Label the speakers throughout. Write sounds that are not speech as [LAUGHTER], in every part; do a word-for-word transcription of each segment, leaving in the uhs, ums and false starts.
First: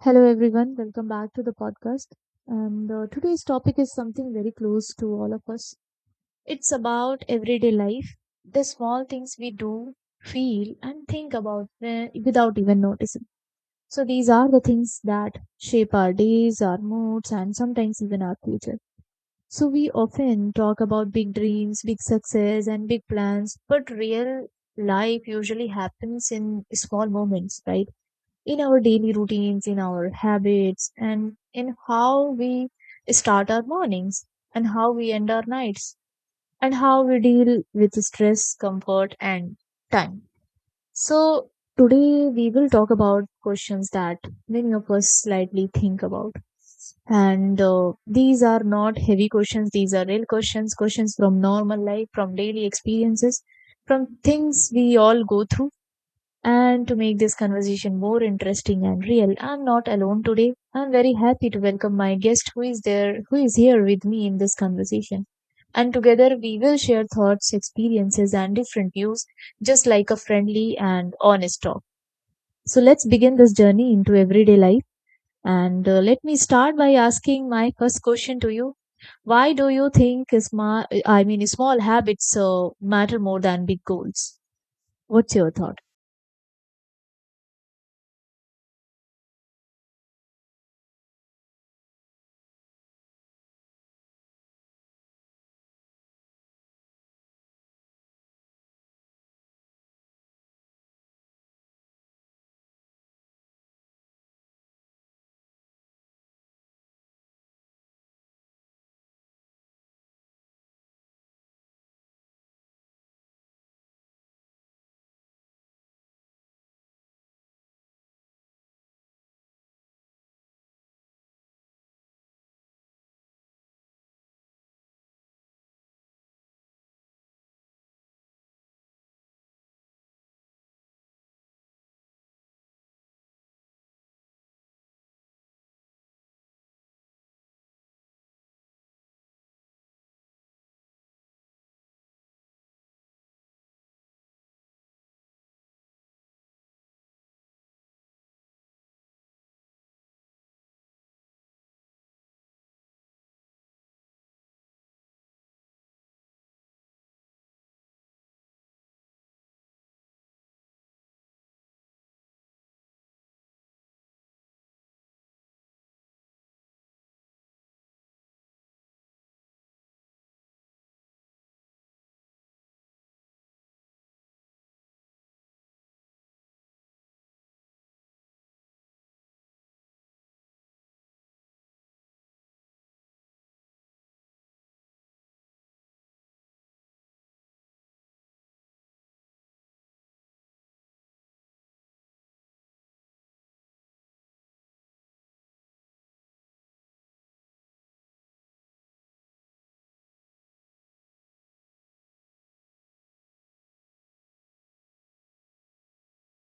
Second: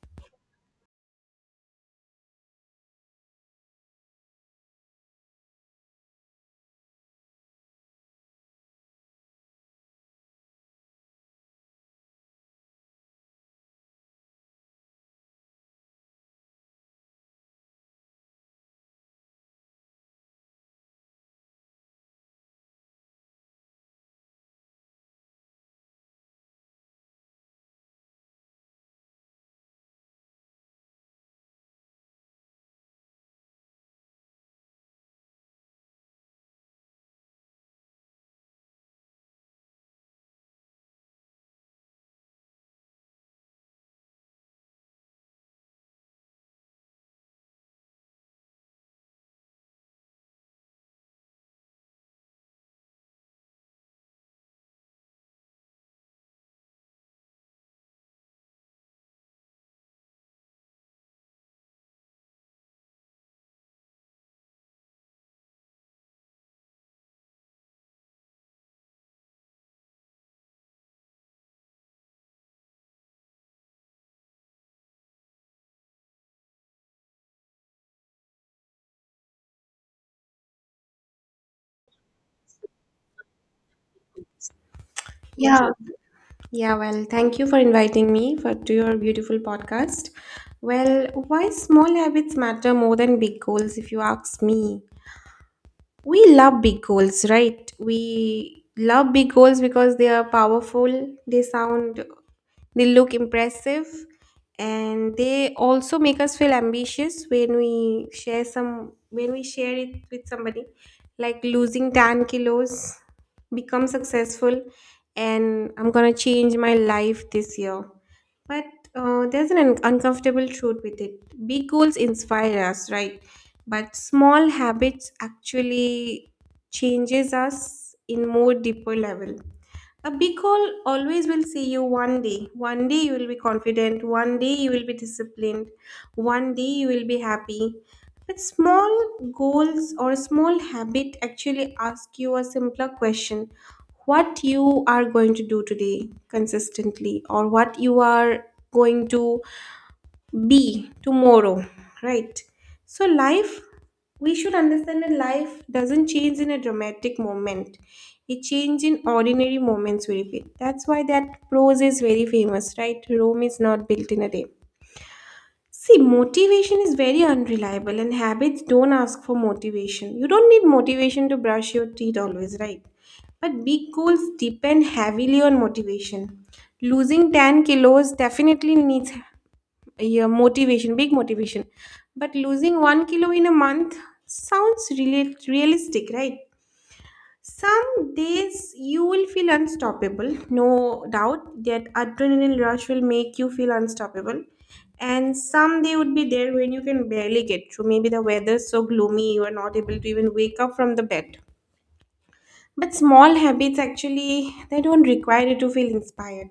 Speaker 1: Hello, everyone. Welcome back to the podcast. And uh, Today's topic is something very close to all of us. It's about everyday life, the small things we do, feel, and think about uh, without even noticing. So these are the things that shape our days, our moods, and sometimes even our future. So we often talk about big dreams, big success, and big plans, but real life usually happens in small moments, right? In our daily routines, in our habits, and in how we start our mornings, and how we end our nights, and how we deal with stress, comfort, and time. So today we will talk about questions that many of us slightly think about. And uh, These are not heavy questions, these are real questions, questions from normal life, from daily experiences, from things we all go through. And to make this conversation more interesting and real, I'm not alone today. I'm very happy to welcome my guest who is there, who is here with me in this conversation. And together we will share thoughts, experiences, and different views, just like a friendly and honest talk. So let's begin this journey into everyday life. And uh, Let me start by asking my first question to you. Why do you think small, I mean, small habits uh, matter more than big goals? What's your
Speaker 2: Yeah,
Speaker 1: thought?
Speaker 2: Yeah, well, thank you for inviting me for to your beautiful podcast. Well, why small habits matter more than big goals if you ask me? We love big goals, right? We love big goals because they are powerful, they sound, they look impressive, and they also make us feel ambitious when we share some when we share it with somebody, like losing 10 kilos, become successful, and I'm gonna change my life this year. But uh, there's an un- uncomfortable truth with it. Big goals inspire us, right? But small habits actually changes us in more deeper level. A big goal always will see you one day. One day you will be confident, one day you will be disciplined, one day you will be happy. But small goals or small habit actually ask you a simpler question: what you are going to do today consistently, or what you are going to B tomorrow, right? So life, we should understand that life doesn't change in a dramatic moment, it changes in ordinary moments we fit. That's why that prose is very famous, right? Rome is not built in a day. See, motivation is very unreliable, and habits don't ask for motivation. You don't need motivation to brush your teeth always, right? But big goals depend heavily on motivation. Losing 10 kilos definitely needs, yeah, motivation, big motivation. But losing one kilo in a month sounds really realistic, right? Some days you will feel unstoppable, no doubt. That adrenaline rush will make you feel unstoppable. And some day would be there when you can barely get through. Maybe the weather's so gloomy you are not able to even wake up from the bed. But small habits actually, they don't require you to feel inspired.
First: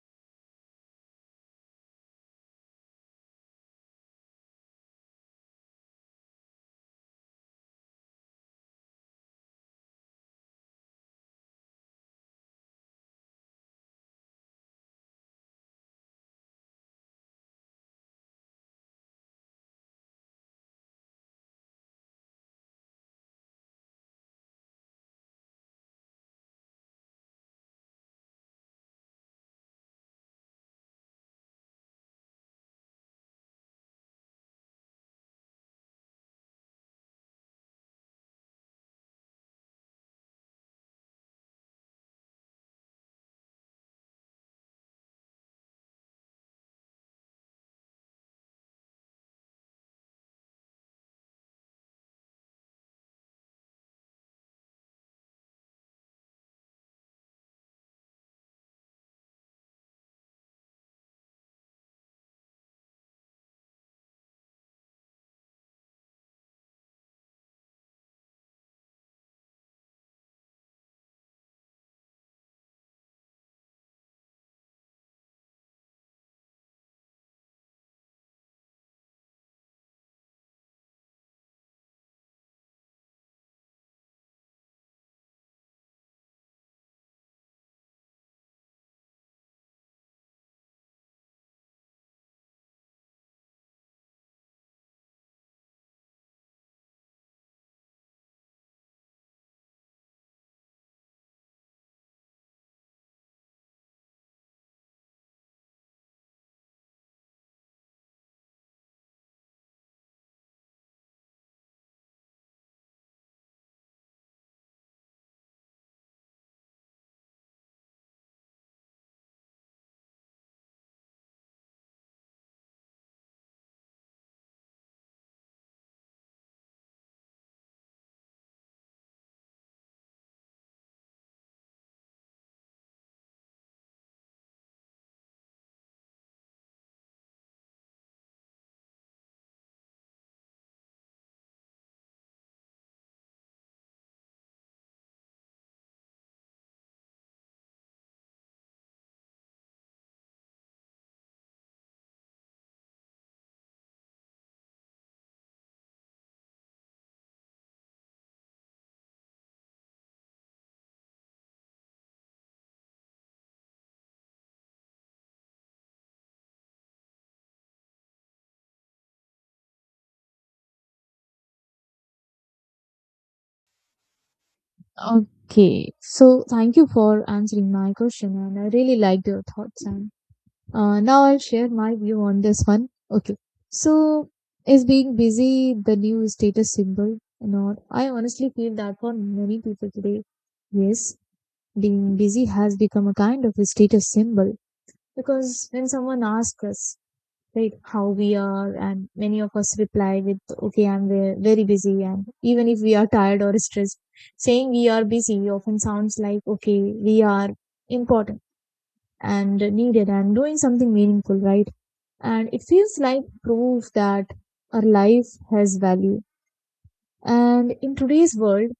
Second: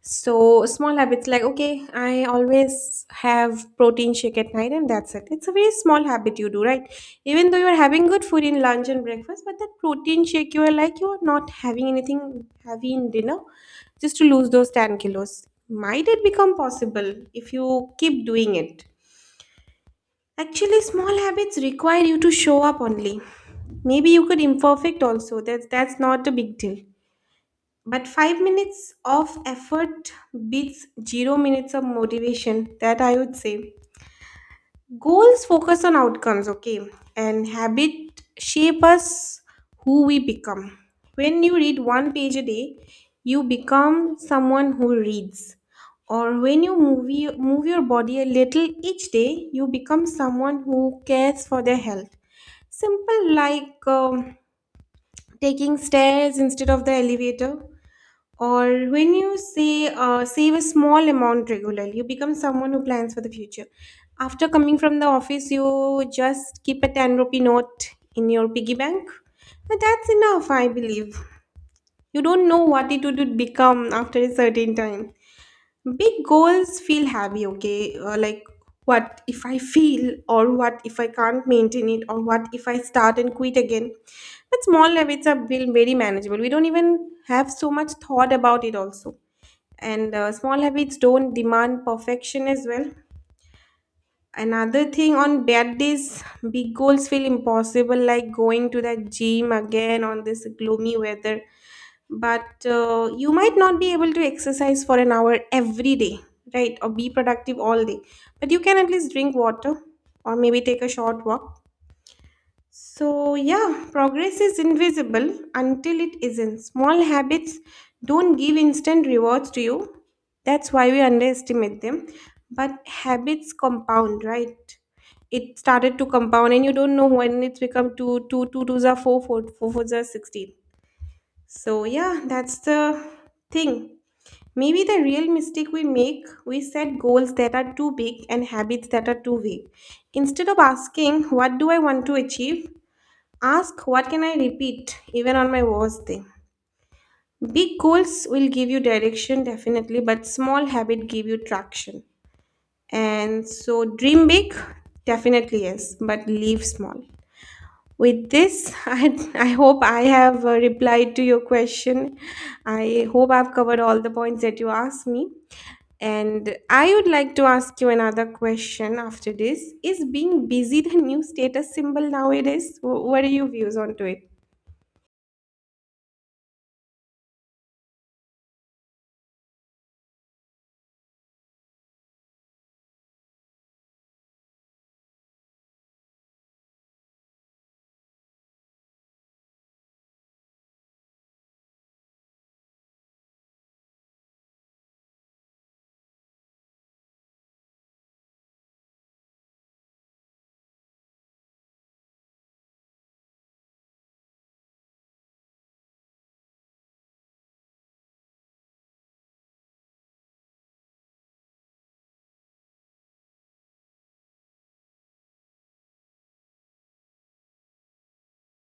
Speaker 2: So small habits like, okay, I always have protein shake at night and that's it. It's a very small habit you do, right? Even though you're having good food in lunch and breakfast, but that protein shake, you are like you are not having anything heavy in dinner just to lose those 10 kilos. Might it become possible if you keep doing it? Actually, small habits require you to show up only. Maybe you could imperfect also. That's that's not a big deal. But five minutes of effort beats zero minutes of motivation, that I would say. Goals focus on outcomes, okay? And habit shape us who we become. When you read one page a day, you become someone who reads. Or when you move, your- move your body a little each day, you become someone who cares for their health. Simple, like um, taking stairs instead of the elevator, or when you say, uh, save a small amount regularly, you become someone who plans for the future. After coming from the office, you just keep a 10 rupee note in your piggy bank. But that's enough, I believe. You don't know what it would become after a certain time. Big goals feel heavy, okay? Uh, like, what if I fail? Or what if I can't maintain it? Or what if I start and quit again? But small habits are built very manageable. We don't even have so much thought about it, also. And uh, small habits don't demand perfection as well. Another thing, on bad days big goals feel impossible, like going to the gym again on this gloomy weather. But uh, you might not be able to exercise for an hour every day, right, or be productive all day. But you can at least drink water, or maybe take a short walk. So, yeah, progress is invisible until it isn't. Small habits don't give instant rewards to you. That's why we underestimate them. But habits compound, right? It started to compound, and you don't know when it's become two, two, two twos are four, four, four fours are sixteen. So, yeah, that's the thing. Maybe the real mistake we make, we set goals that are too big and habits that are too vague. Instead of asking, what do I want to achieve? Ask, what can I repeat even on my worst day? Big goals will give you direction definitely, but small habit give you traction. And so dream big, definitely, yes, but leave small. With this, [LAUGHS] I, I hope I have uh, replied to your question. I hope I've covered all the points that you asked me. And I would like to ask you another question after this. Is being busy the new status symbol nowadays? Wh- What are your views onto it?
Speaker 1: Okay, so thank you for answering my question, and I really liked your thoughts. And uh, Now I'll share my view on this one. Okay, so is being busy the new status symbol or not? I honestly feel that for many people today, yes, being busy has become a kind of a status symbol, because when someone asks us, right, how we are, and many of us reply with, okay, I'm ve- very busy. And even if we are tired or stressed, saying we are busy often sounds like, okay, we are important and needed and doing something meaningful, right? And it feels like proof that our life has value. And in today's world,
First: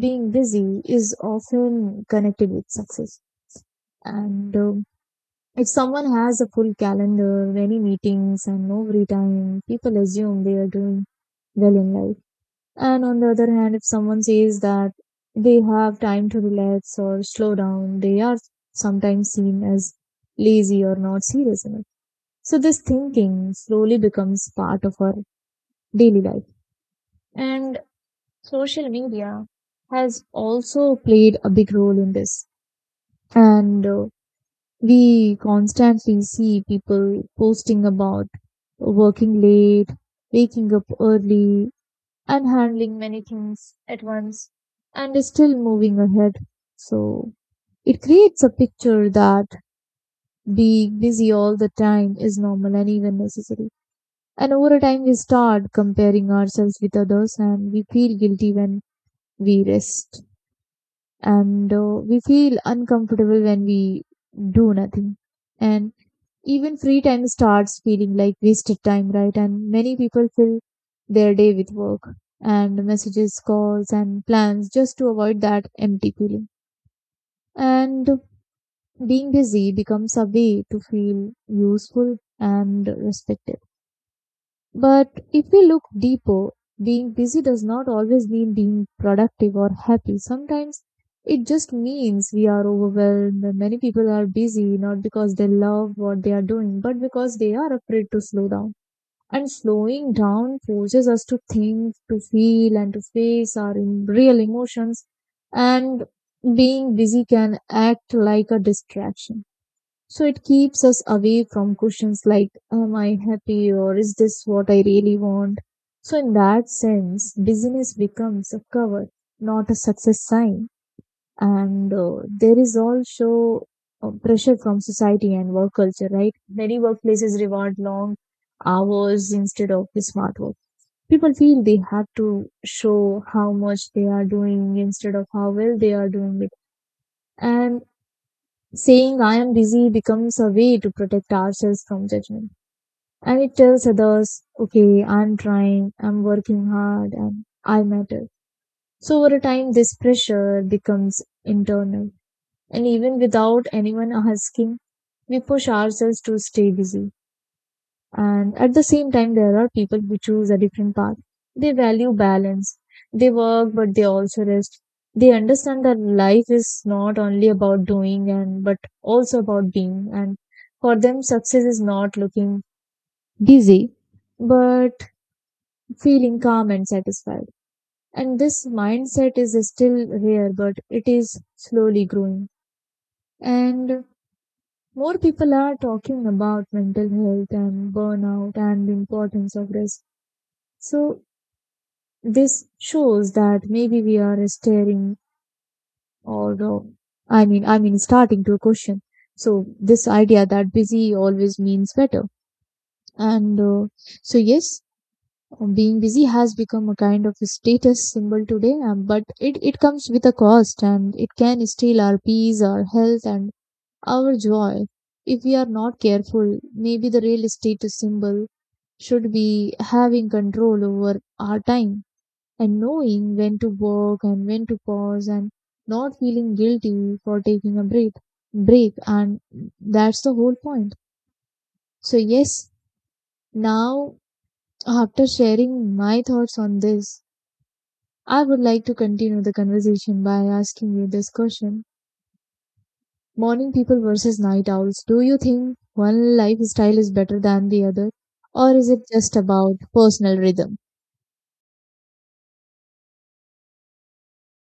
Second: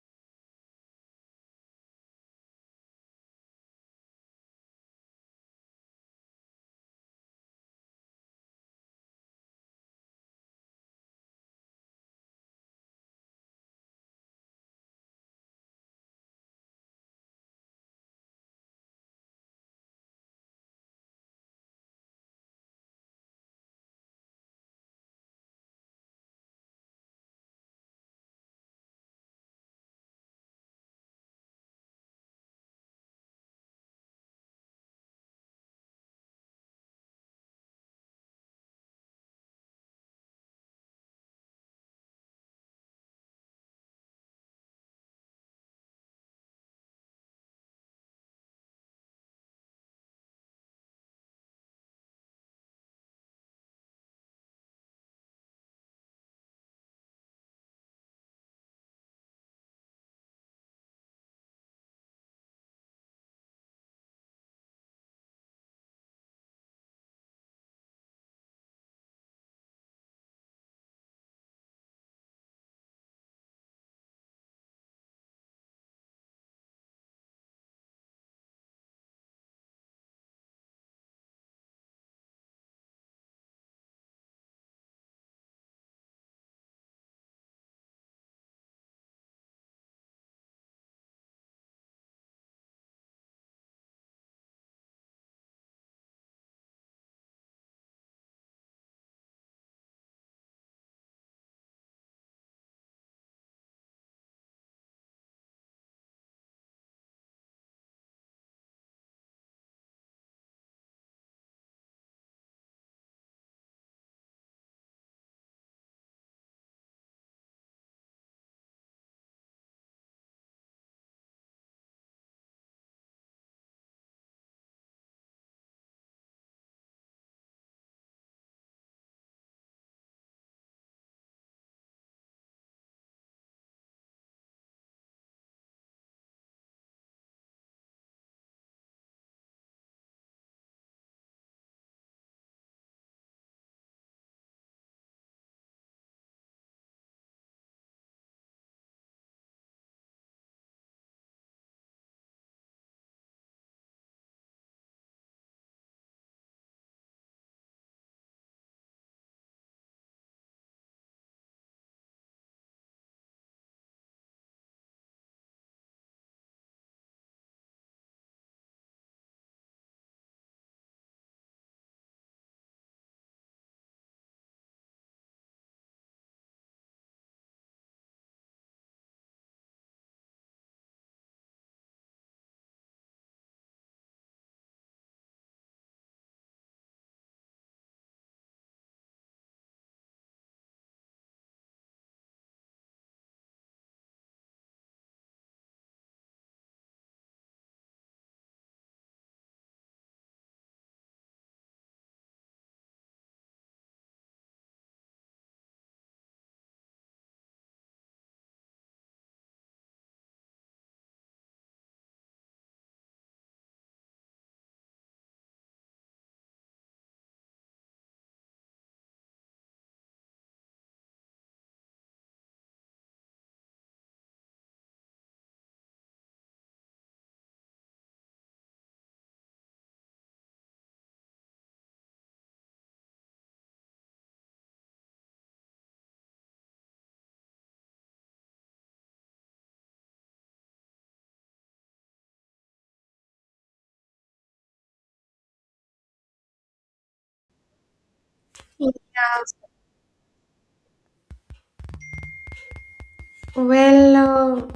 Speaker 1: being busy is often connected with success. And um, If someone has a full calendar, many meetings, and no free time, people assume they are doing well in life. And on the other hand, if someone says that they have time to relax or slow down, they are sometimes seen as lazy or not serious enough. So this thinking slowly becomes part of our daily life. And social media has also played a big role in this. And uh, We constantly see people posting about working late, waking up early, and handling many things at once, and is still moving ahead. So it creates a picture that being busy all the time is normal and even necessary. And over time, we start comparing ourselves with others, and we feel guilty when we rest. And uh, We feel uncomfortable when we do nothing, and even free time starts feeling like wasted time, right? And many people fill their day with work and messages, calls, and plans just to avoid that empty feeling. And being busy becomes a way to feel useful and respected. But if we look deeper, being busy does not always mean being productive or happy. Sometimes it just means we are overwhelmed. Many people are busy not because they love what they are doing, but because they are afraid to slow down. And slowing down forces us to think, to feel, and to face our em- real emotions. And being busy can act like a distraction. So it keeps us away from questions like, am I happy, or is this what I really want? So, in that sense, busyness becomes a cover, not a success sign. And uh, There is also uh, pressure from society and work culture, right? Many workplaces reward long hours instead of the smart work. People feel they have to show how much they are doing instead of how well they are doing it. And saying I am busy becomes a way to protect ourselves from judgment. And it tells others, okay, I'm trying, I'm working hard, and I matter. So over time, this pressure becomes internal. And even without anyone asking, we push ourselves to stay busy. And at the same time, there are people who choose a different path. They value balance. They work, but they also rest. They understand that life is not only about doing, and but also about being. And for them, success is not looking busy, but feeling calm and satisfied. And this mindset is still rare, but it is slowly growing. And more people are talking about mental health and burnout and the importance of rest. So this shows that maybe we are staring, or the, I mean, I mean, starting to question. So this idea that busy always means better. And uh, So yes, being busy has become a kind of a status symbol today, um, but it, it comes with a cost, and it can steal our peace, our health, and our joy. If we are not careful, maybe the real status symbol should be having control over our time, and knowing when to work and when to pause, and not feeling guilty for taking a break break And that's the whole point. So yes, now after sharing my thoughts on this, I would like to continue the conversation by asking you this question. Morning people versus night owls, do you think one lifestyle is better than the other, or is it just about personal rhythm?
Speaker 2: Well, uh,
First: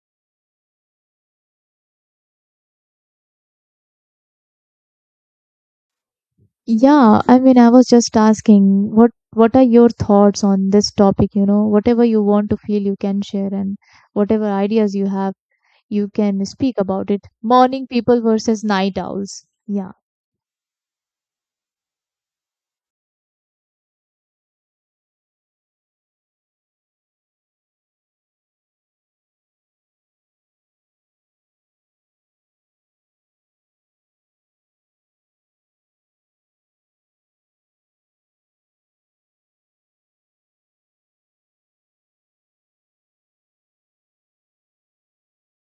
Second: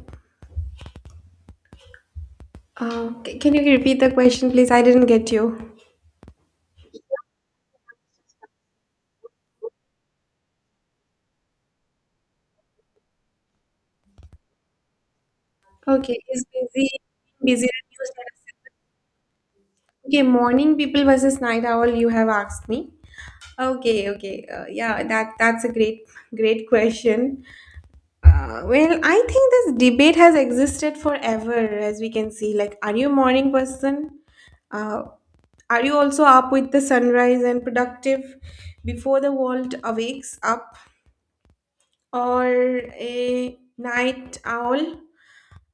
Speaker 2: uh, c- can you repeat the question, please? I didn't get you.
Speaker 1: Yeah, I mean, I was just asking, what what are your thoughts on this topic? You know, whatever you want to feel, you can share, and whatever ideas you have, you
Speaker 2: Okay,
Speaker 1: can
Speaker 2: is
Speaker 1: speak
Speaker 2: busy,
Speaker 1: about it.
Speaker 2: busy
Speaker 1: Morning
Speaker 2: and
Speaker 1: people
Speaker 2: useless.
Speaker 1: versus night owls. Yeah.
Speaker 2: Okay, morning people versus night owl. You have asked me. Okay, okay, uh, yeah, that that's a great, great question. Uh, well, I think this debate has existed forever, as we can see. Like, are you a morning person? Uh, are you also up with the sunrise and productive before the world awakes up? Or a night owl,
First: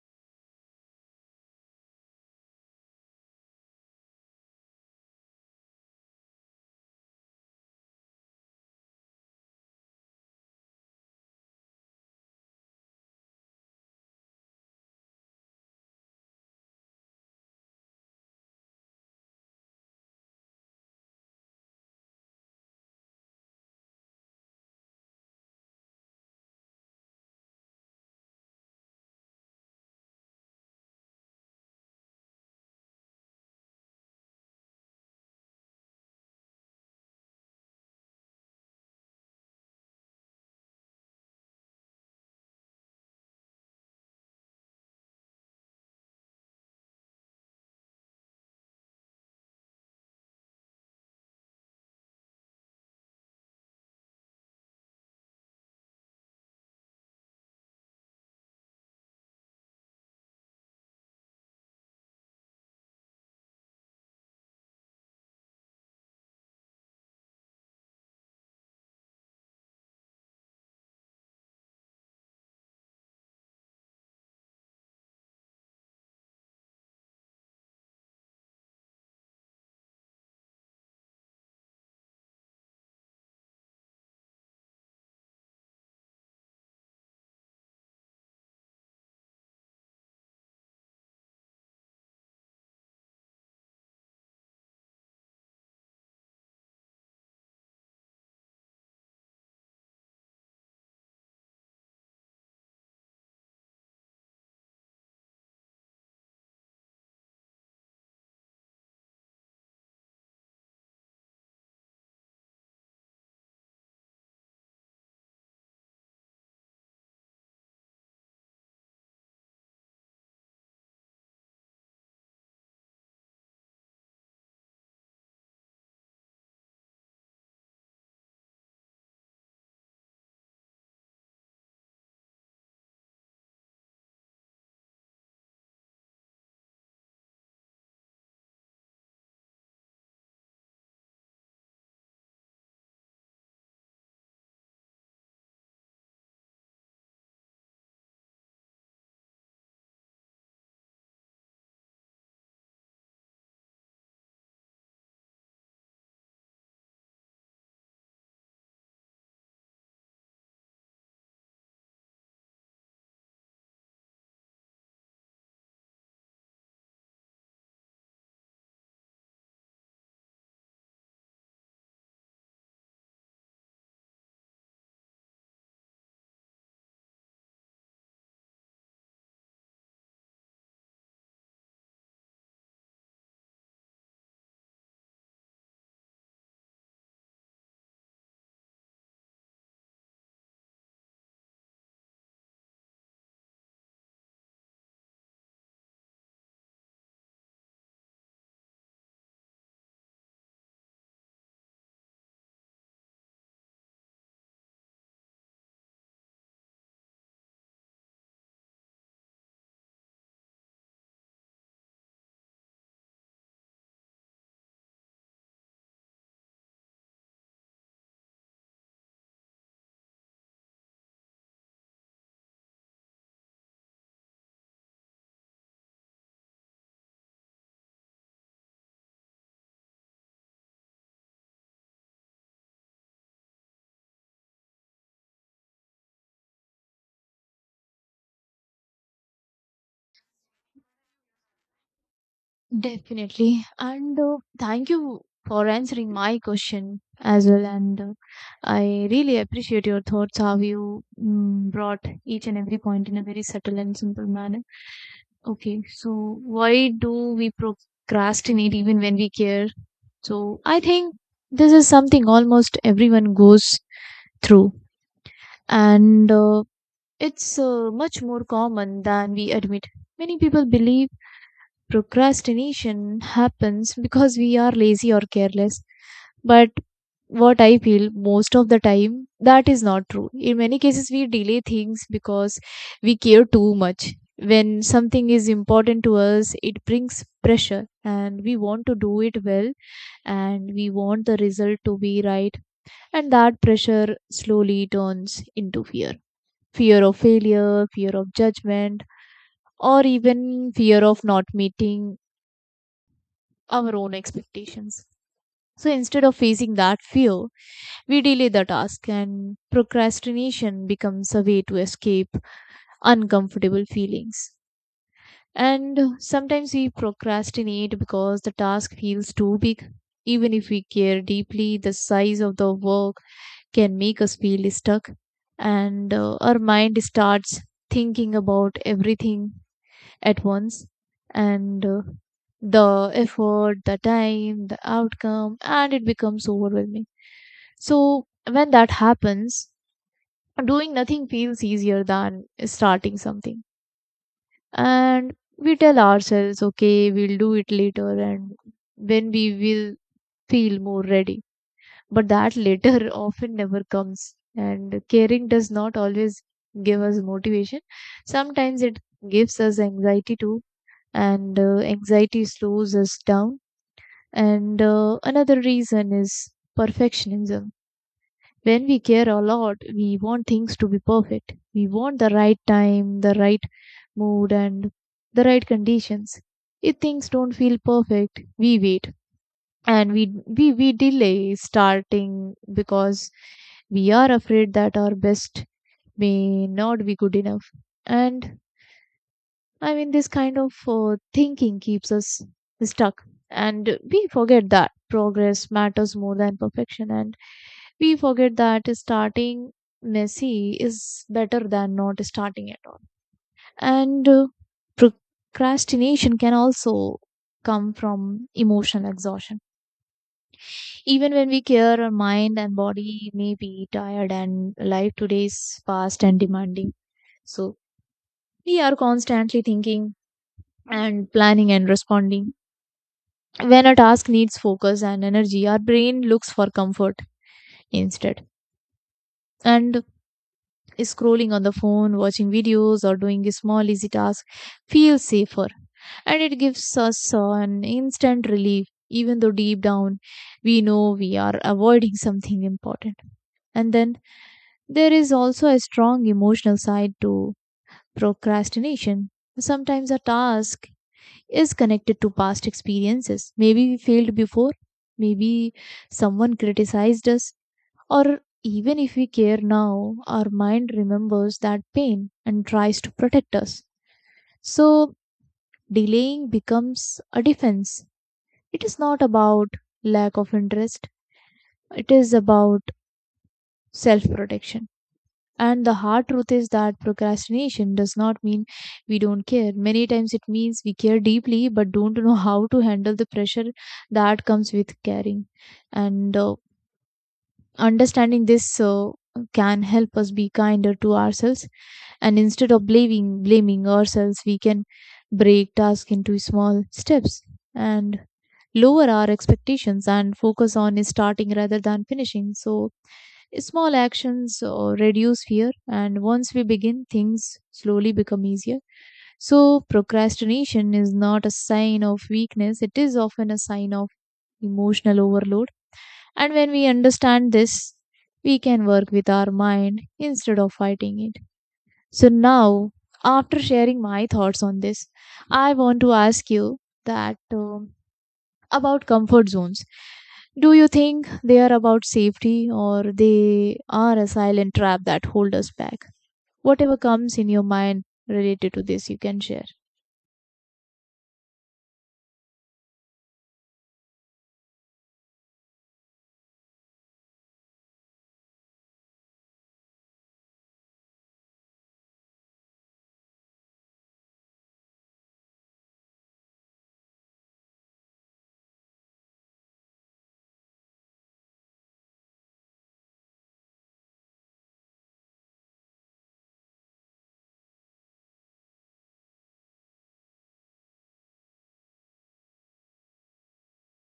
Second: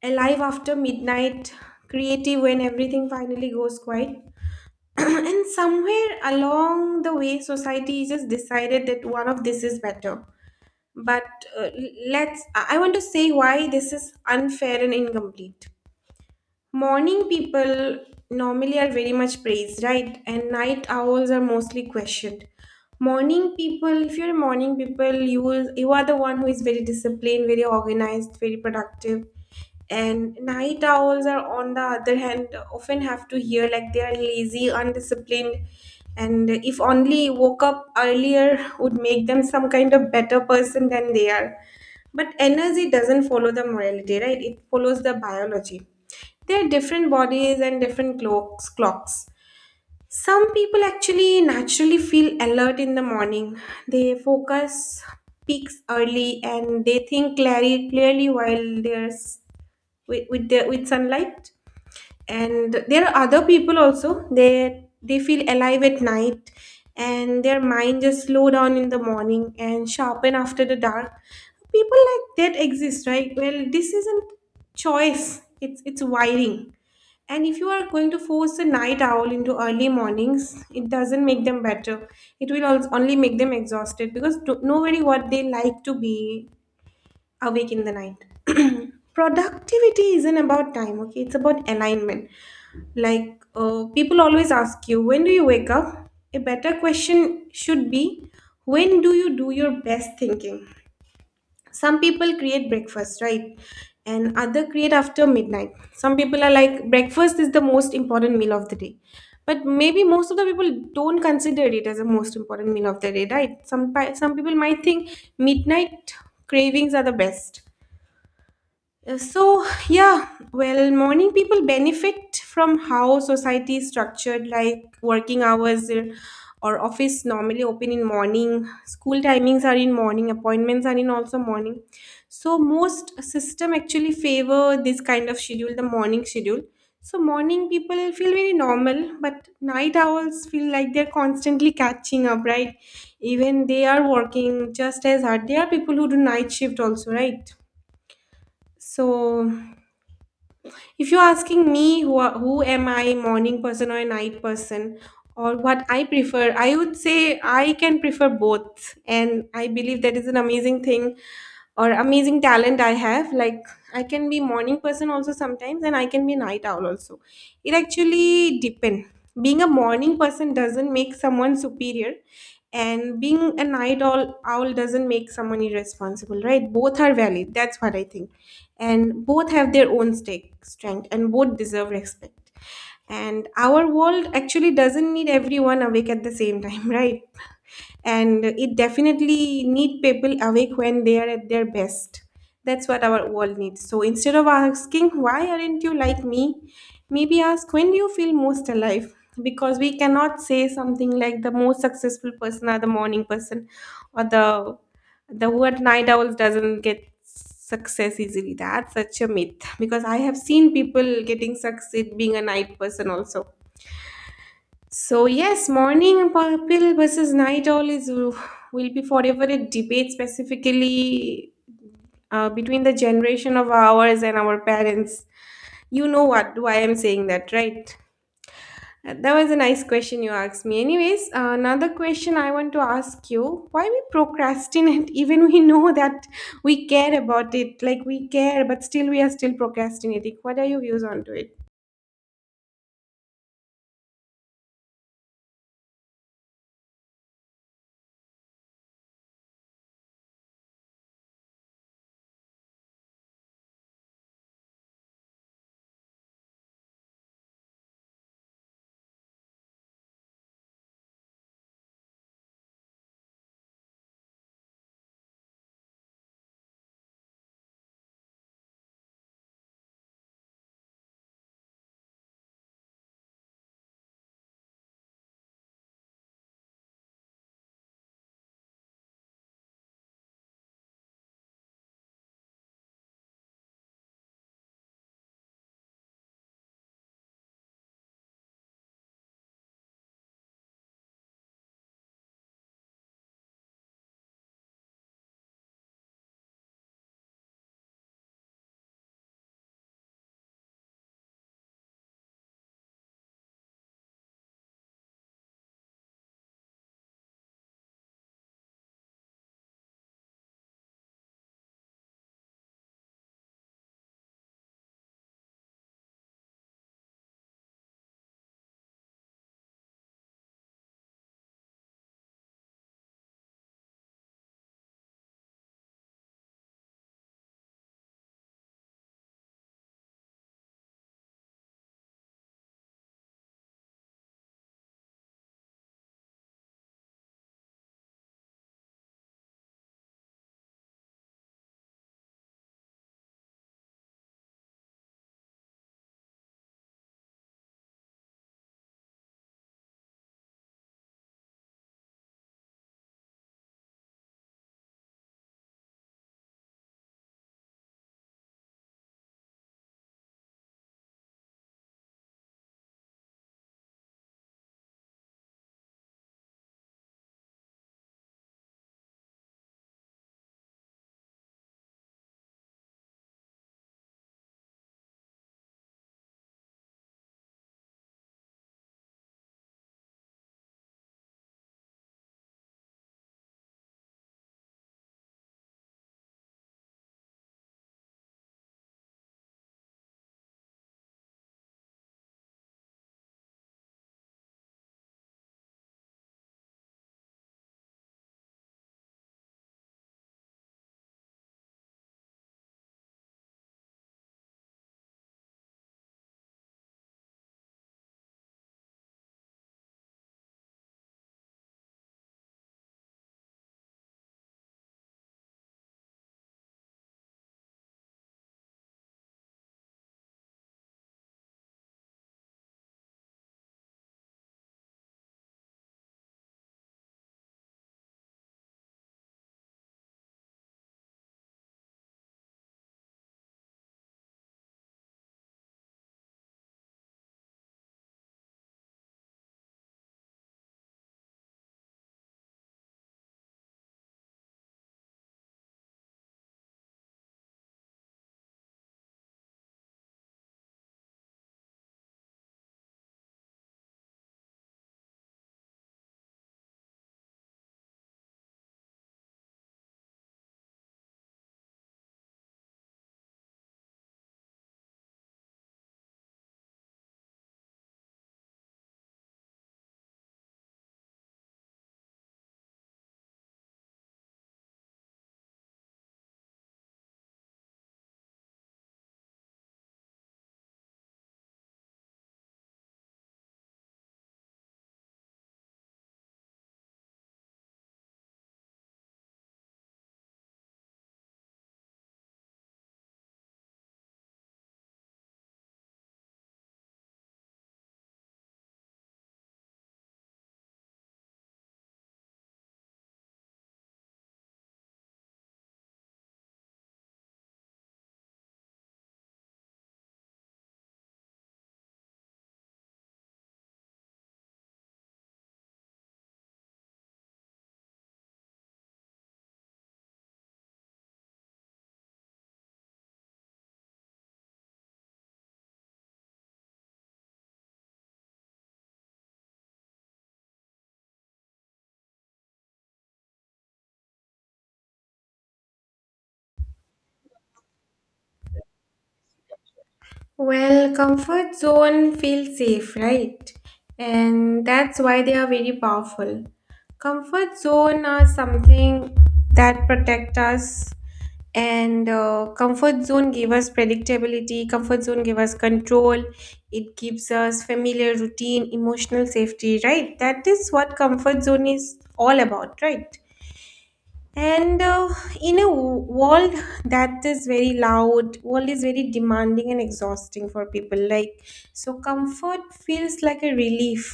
Speaker 2: alive after midnight, creative when everything finally goes quiet. [CLEARS THROAT] And somewhere along the way, society just decided that one of this is better. But uh, let's, I I want to say why this is unfair and incomplete. Morning people normally are very much praised, right? And night owls are mostly questioned. Morning people, if you're a morning people, you will you are the one who is very disciplined, very organized, very productive. And night owls are, on the other hand, often have to hear like they are lazy, undisciplined, and if only woke up earlier would make them some kind of better person than they are. But energy doesn't follow the morality, right? It follows the biology. There are different bodies and different clocks. Clocks. Some people actually naturally feel alert in the morning. They focus peaks early and they think clearly, clearly while there's with with, the, with sunlight. And there are other people also. They they feel alive at night, and their mind just slow down in the morning and sharpen after the dark. People like that exist, right? Well, this isn't choice. It's it's wiring. And if you are going to force a night owl into early mornings, it doesn't make them better. It will als- only make them exhausted, because do- nobody what they like to be awake in the night. [CLEARS THROAT] Productivity isn't about time, okay? It's about alignment. Like uh, people always ask you, when do you wake up? A better question should be, when do you do your best thinking? Some people create breakfast, right, and other create after midnight. Some people are like, breakfast is the most important meal of the day, but maybe most of the people don't consider it as a most important meal of the day, right? Some pi- some people might think midnight cravings are the best. Uh, So, yeah, well, morning people benefit from how society is structured, like working hours, uh, or office normally open in morning, school timings are in morning, appointments are in also morning. So, most system actually favor this kind of schedule, the morning schedule. So, morning people feel very normal, but night owls feel like they're constantly catching up, right? Even they are working just as hard. There are people who do night shift also, right? So if you're asking me who, are, who am I, morning person or a night person, or what I prefer, I would say I can prefer both. And I believe that is an amazing thing or amazing talent I have. Like, I can be morning person also sometimes, and I can be night owl also. It actually depend. Being a morning person doesn't make someone superior, and being a night owl owl doesn't make someone irresponsible, right? Both are valid. That's what I think, and both have their own stake, strength, and both deserve respect. And our world actually doesn't need everyone awake at the same time, [LAUGHS] right? And it definitely need people awake when they are at their best. That's what our world needs. So instead of asking, why aren't you like me, maybe ask, when do you feel most alive? Because we cannot say something like the most successful person or the morning person, or the the word night owl doesn't get success easily. That's such a myth, because I have seen people getting succeed being a night person also. So yes, morning people versus night owl is will be forever a debate, specifically uh, between the generation of ours and our parents. You know what why I'm saying that, right? Uh, that was a nice question you asked me. Anyways, another question I want to ask you: why we procrastinate [LAUGHS] even we know that we care about it, like we care, but still we are still procrastinating. What are your views on to it?
Speaker 1: Definitely. And uh, Thank you for answering my question as well. And uh, I really appreciate your thoughts, how you mm, brought each and every point in a very subtle and simple manner. Okay, so why do we procrastinate even when we care? So I think this is something almost everyone goes through, and uh, it's uh, much more common than we admit. Many people believe procrastination happens because we are lazy or careless. But what I feel most of the time, that is not true. In many cases, we delay things because we care too much. When something is important to us, it brings pressure, and we want to do it well, and we want the result to be right. And that pressure slowly turns into fear fear of failure, fear of judgment, or even fear of not meeting our own expectations. So instead of facing that fear, we delay the task, and procrastination becomes a way to escape uncomfortable feelings. And sometimes we procrastinate because the task feels too big. Even if we care deeply, the size of the work can make us feel stuck, and uh, our mind starts thinking about everything at once, and uh, the effort, the time, the outcome, and it becomes overwhelming. So when that happens, doing nothing feels easier than starting something. And we tell ourselves, okay, we'll do it later and when we will feel more ready. But that later [LAUGHS] often never comes. And caring does not always give us motivation. Sometimes it gives us anxiety too, and uh, anxiety slows us down. And uh, Another reason is perfectionism. When we care a lot, we want things to be perfect. We want the right time, the right mood, and the right conditions. If things don't feel perfect, we wait, and we we, we delay starting because we are afraid that our best may not be good enough. And I mean, this kind of uh, thinking keeps us stuck, and we forget that progress matters more than perfection, and we forget that starting messy is better than not starting at all. And uh, Procrastination can also come from emotional exhaustion. Even when we care, our mind and body may be tired, and life today is fast and demanding. So we are constantly thinking and planning and responding. When a task needs focus and energy, our brain looks for comfort instead. And scrolling on the phone, watching videos, or doing a small easy task feels safer. And it gives us uh, an instant relief, even though deep down we know we are avoiding something important. And then there is also a strong emotional side to procrastination. Sometimes a task is connected to past experiences. Maybe we failed before, maybe someone criticized us, or even if we care now, our mind remembers that pain and tries to protect us. So delaying becomes a defense. It is not about lack of interest, it is about self protection. And the hard truth is that procrastination does not mean we don't care. Many times it means we care deeply but don't know how to handle the pressure that comes with caring. And uh, Understanding this uh, can help us be kinder to ourselves. And instead of blaming blaming ourselves, we can break tasks into small steps and lower our expectations and focus on starting rather than finishing. So small actions uh, reduce fear, and once we begin, things slowly become easier. So, procrastination is not a sign of weakness, it is often a sign of emotional overload. And when we understand this, we can work with our mind instead of fighting it. So, now after sharing my thoughts on this, I want to ask you that. Um, about comfort zones. Do you think they are about safety or they are a silent trap that hold us back? Whatever comes in your mind related to this, you can share.
Speaker 2: Well, comfort zone feels safe, right? And that's why they are very powerful. Comfort zone are something that protect us, and uh, comfort zone give us predictability, comfort zone give us control. It gives us familiar routine, emotional safety, right? That is what comfort zone is all about, right? And uh, in a w- world that is very loud, world is very demanding and exhausting for people. Like so, comfort feels like a relief,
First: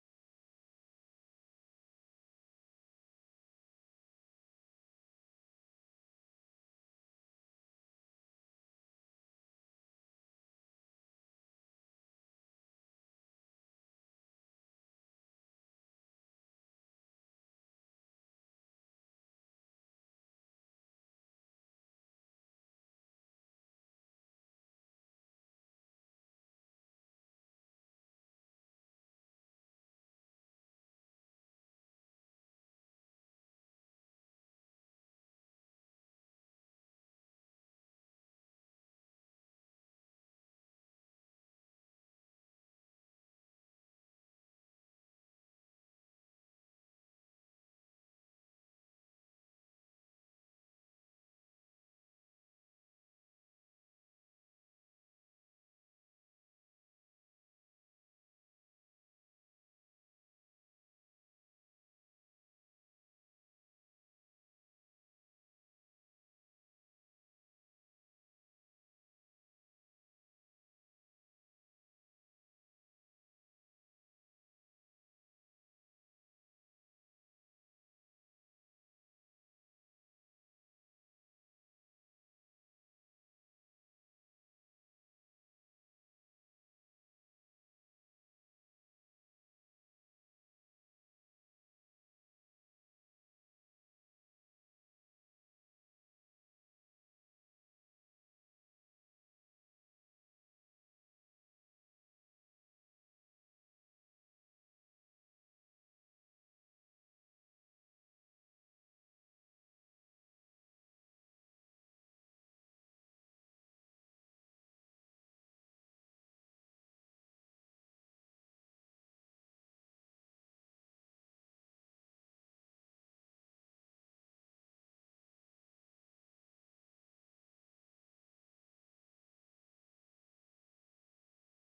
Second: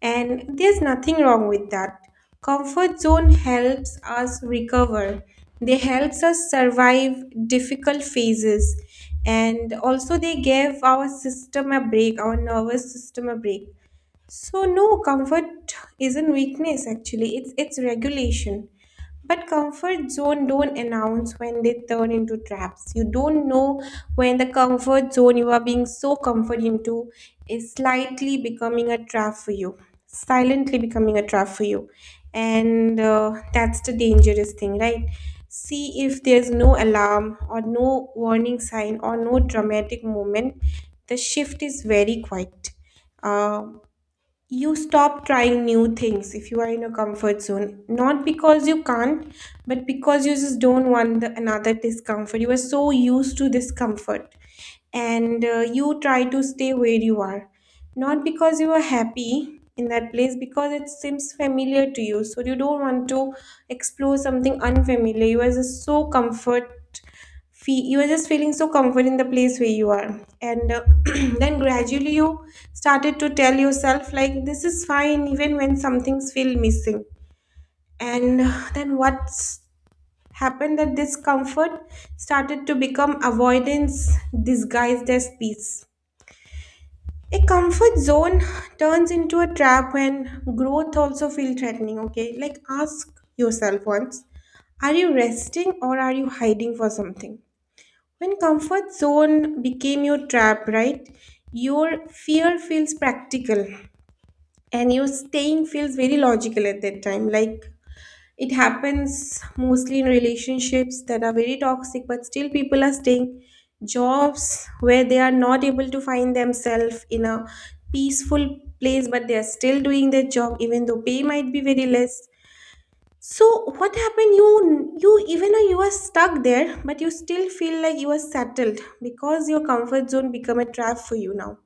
Speaker 2: and there's nothing wrong with that. Comfort zone helps us recover. They helps us survive difficult phases, and also they give our system a break, our nervous system a break. So no, comfort isn't weakness actually. It's it's regulation. But comfort zone don't announce when they turn into traps. You don't know when the comfort zone you are being so comfort into is slightly becoming a trap for you, silently becoming a trap for you, and uh, that's the dangerous thing, right? See, if there's no alarm or no warning sign or no dramatic moment, the shift is very quiet. Uh, you stop trying new things if you are in a comfort zone, not because you can't, but because you just don't want the, another discomfort, you are so used to discomfort, and uh, you try to stay where you are, not because you are happy in that place, because it seems familiar to you, so you don't want to explore something unfamiliar. You are just so comfort, fe- you are just feeling so comfort in the place where you are, and uh, [CLEARS THROAT] then gradually you started to tell yourself like this is fine even when some things feel missing, and uh, then what's happened, that this comfort started to become avoidance disguised as peace. A comfort zone turns into a trap when growth also feel threatening, okay? Like, ask yourself once, are you resting or are you hiding for something? When comfort zone became your trap, right? Your fear feels practical and your staying feels very logical at that time. Like, it happens mostly in relationships that are very toxic, but still people are staying. Jobs where they are not able to find themselves in a peaceful place, but they are still doing their job, even though pay might be very less. So, what happened? You you even though you are stuck there, but you still feel like you are settled because your comfort zone become a trap for you now.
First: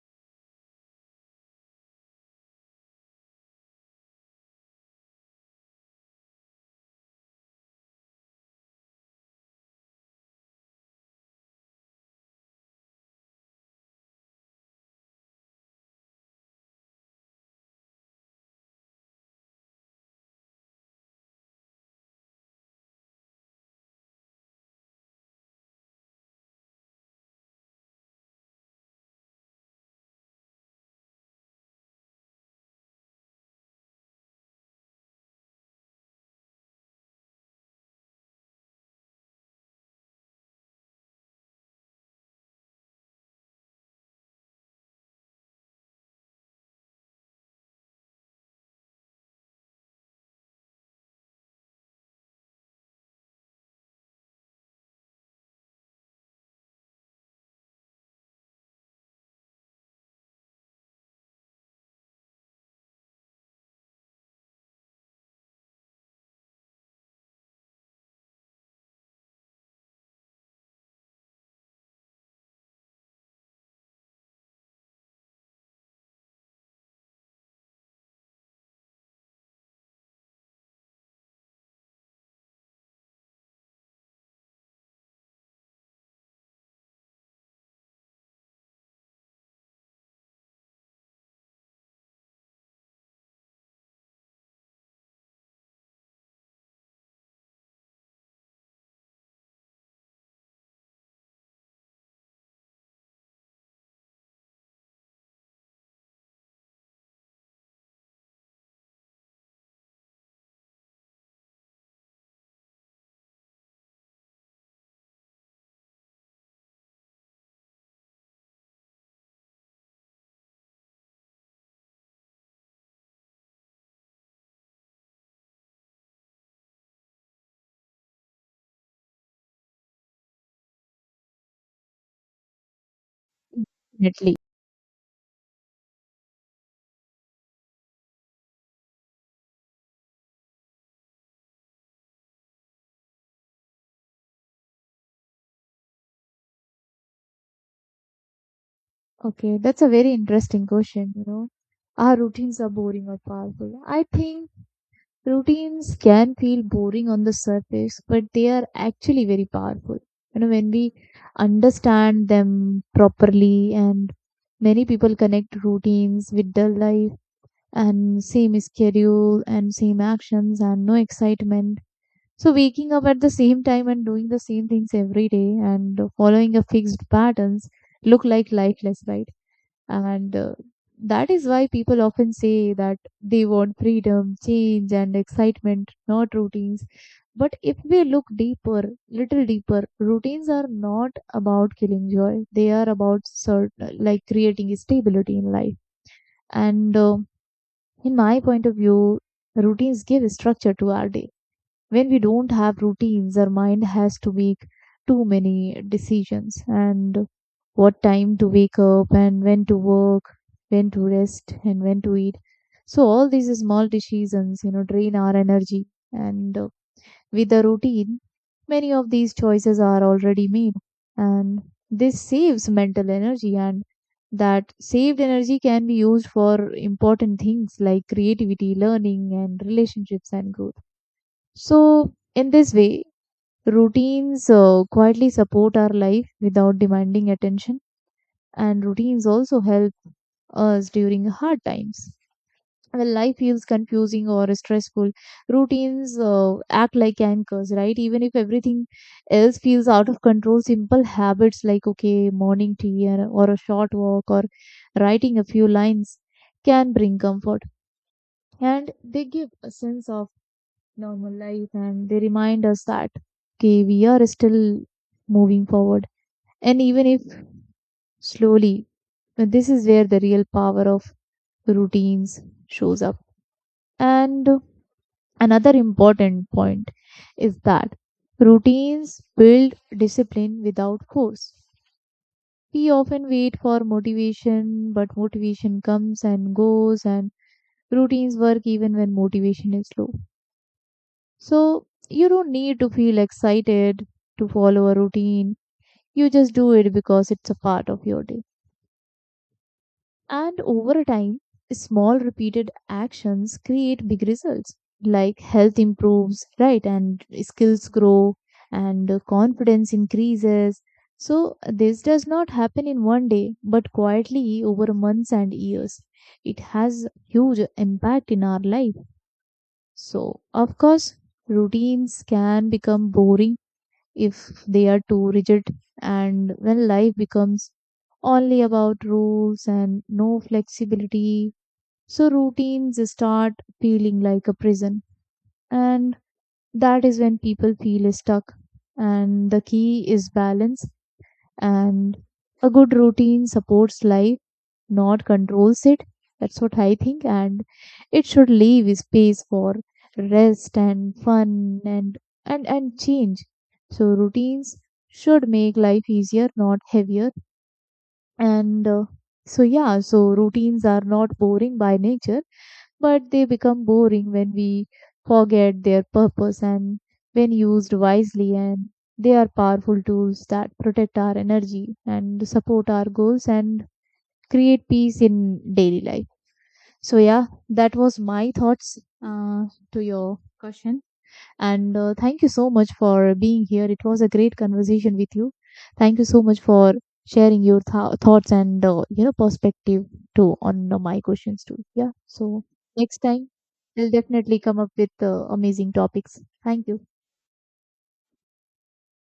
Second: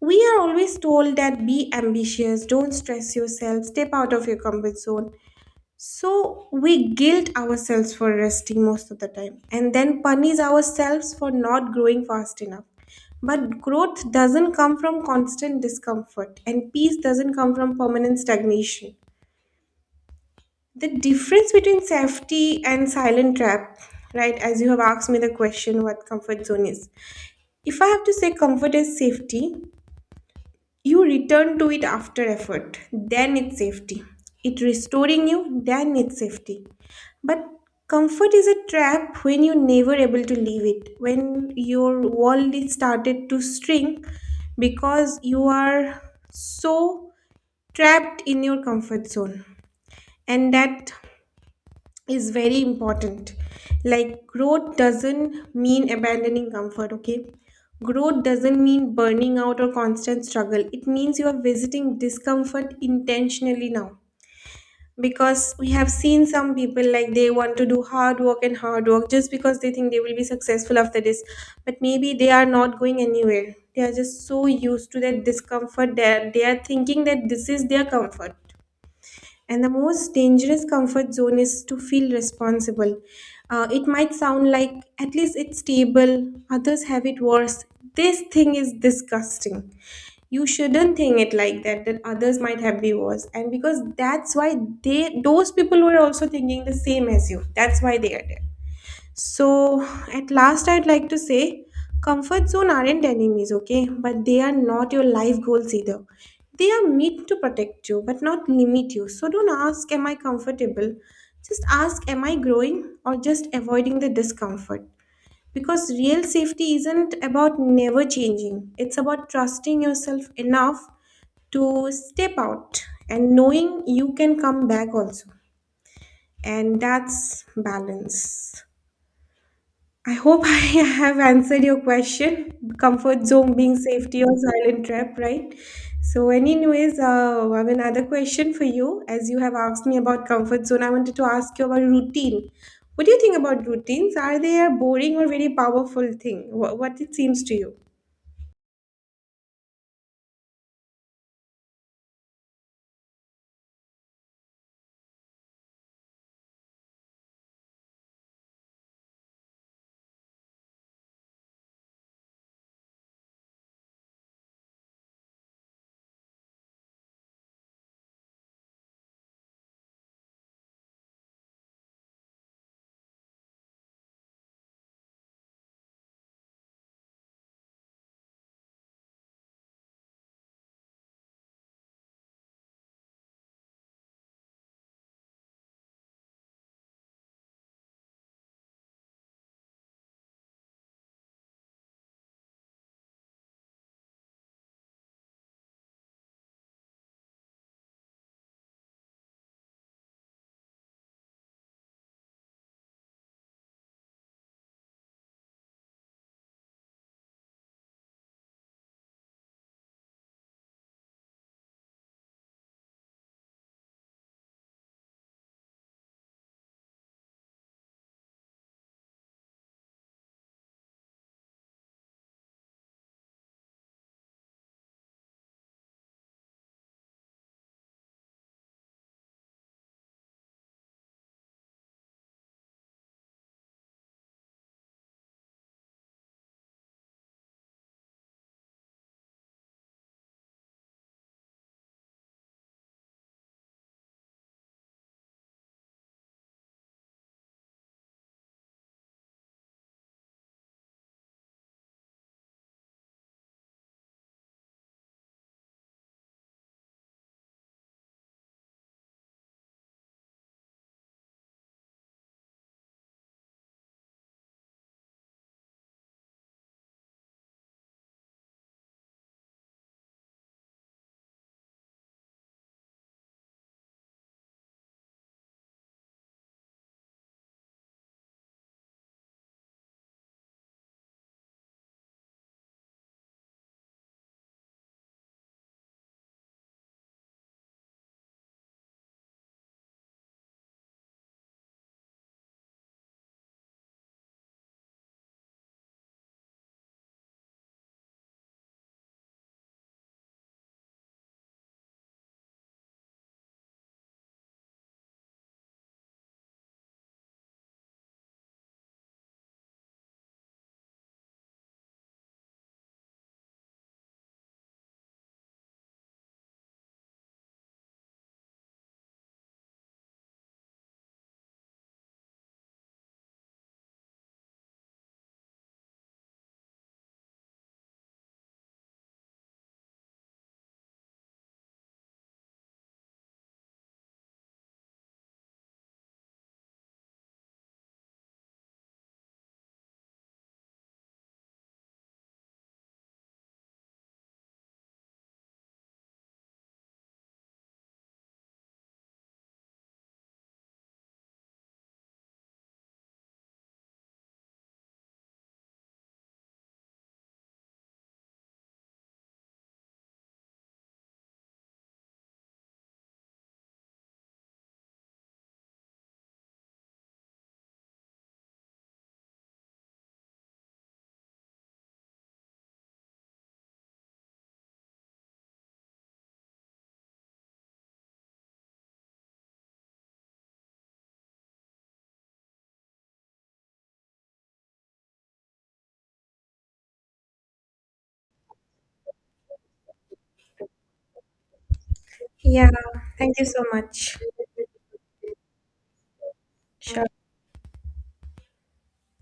Speaker 2: We are always told that be ambitious, don't stress yourself, step out of your comfort zone. So we guilt ourselves for resting most of the time and then punish ourselves for not growing fast enough. But growth doesn't come from constant discomfort and peace doesn't come from permanent stagnation. The difference between safety and silent trap, right, as you have asked me the question what comfort zone is, if I have to say, comfort is safety. You return to it after effort, then it's safety. It restoring you, then it's safety. But comfort is a trap when you're never able to leave it, when your world is started to shrink because you are so trapped in your comfort zone. And that is very important. Like, growth doesn't mean abandoning comfort, okay? Growth doesn't mean burning out or constant struggle. It means you are visiting discomfort intentionally now. Because we have seen some people like they want to do hard work and hard work just because they think they will be successful after this. But maybe they are not going anywhere. They are just so used to that discomfort that they are thinking that this is their comfort. And the most dangerous comfort zone is to feel responsible. Uh, it might sound like, at least it's stable, others have it worse. This thing is disgusting. You shouldn't think it like that, that others might have be worse. And because that's why they, those people were also thinking the same as you. That's why they are there. So, at last, I'd like to say, comfort zone aren't enemies, okay? But they are not your life goals either. They are meant to protect you, but not limit you. So, don't ask, am I comfortable? Just ask, am I growing or just avoiding the discomfort? Because real safety isn't about never changing, it's about trusting yourself enough to step out and knowing you can come back also. And that's balance. I hope [LAUGHS] I have answered your question. Comfort zone being safety or
Speaker 1: Definitely.
Speaker 2: silent trap, right? So, anyways, uh, I have another question for you. As you have asked me about comfort zone, I wanted to ask you about routine. What do you think about routines? Are they a boring or very powerful thing? What, what it seems to you?
Speaker 1: Okay, that's a very interesting question, you know. Are routines are boring or powerful? I think routines can feel boring on the surface, but they are actually very powerful. You know, when we understand them properly and many people connect routines with their life and same schedule and same actions and no excitement. So waking up at the same time and doing the same things every day and following a fixed patterns look like lifeless, right? And uh, That is why people often say that they want freedom, change, and excitement, not routines. But if we look deeper, little deeper, routines are not about killing joy. They are about sort like creating stability in life. And um In my point of view, routines give structure to our day. When we don't have routines, our mind has to make too many decisions and what time to wake up and when to work, when to rest and when to eat. So all these small decisions, you know, drain our energy and uh, with a routine, many of these choices are already made, and this saves mental energy. And that saved energy can be used for important things like creativity, learning, and relationships and growth. So, in this way, routines uh, quietly support our life without demanding attention, and routines also help us during hard times when life feels confusing or stressful routines uh, act like anchors, right? Even if everything else feels out of control, simple habits like okay morning tea or, or a short walk or writing a few lines can bring comfort and they give a sense of normal life and they remind us that okay we are still moving forward and even if slowly this is where the real power of routines shows up. And another important point is that routines build discipline without force. We often wait for motivation, but motivation comes and goes, and routines work even when motivation is low. So, you don't need to feel excited to follow a routine. You just do it because it's a part of your day. And over time, small repeated actions create big results like health improves, right? And skills grow and uh, confidence increases. So, this does not happen in one day, but quietly over months and years. It has huge impact in our life. So, of course, routines can become boring if they are too rigid. And when life becomes only about rules and no flexibility, so routines start feeling like a prison. And that is when people feel stuck. And the key is balance, and a good routine supports life, not controls it. That's what I think. And it should leave space for rest and fun and and and change. So routines should make life easier, not heavier. And uh, so yeah, so routines are not boring by nature, but they become boring when we forget their purpose and when used wisely and they are powerful tools that protect our energy and support our goals and create peace in daily life. So yeah, that was my thoughts uh, to your question. And uh, thank you so much for being here. It was a great conversation with you. Thank you so much for sharing your th- thoughts and uh, you know perspective too on uh, my questions too. Yeah. So
Speaker 2: Yeah,
Speaker 1: next
Speaker 2: thank you
Speaker 1: time
Speaker 2: so
Speaker 1: we'll
Speaker 2: much.
Speaker 1: definitely come up with uh, amazing topics. Thank you.
Speaker 2: Sure.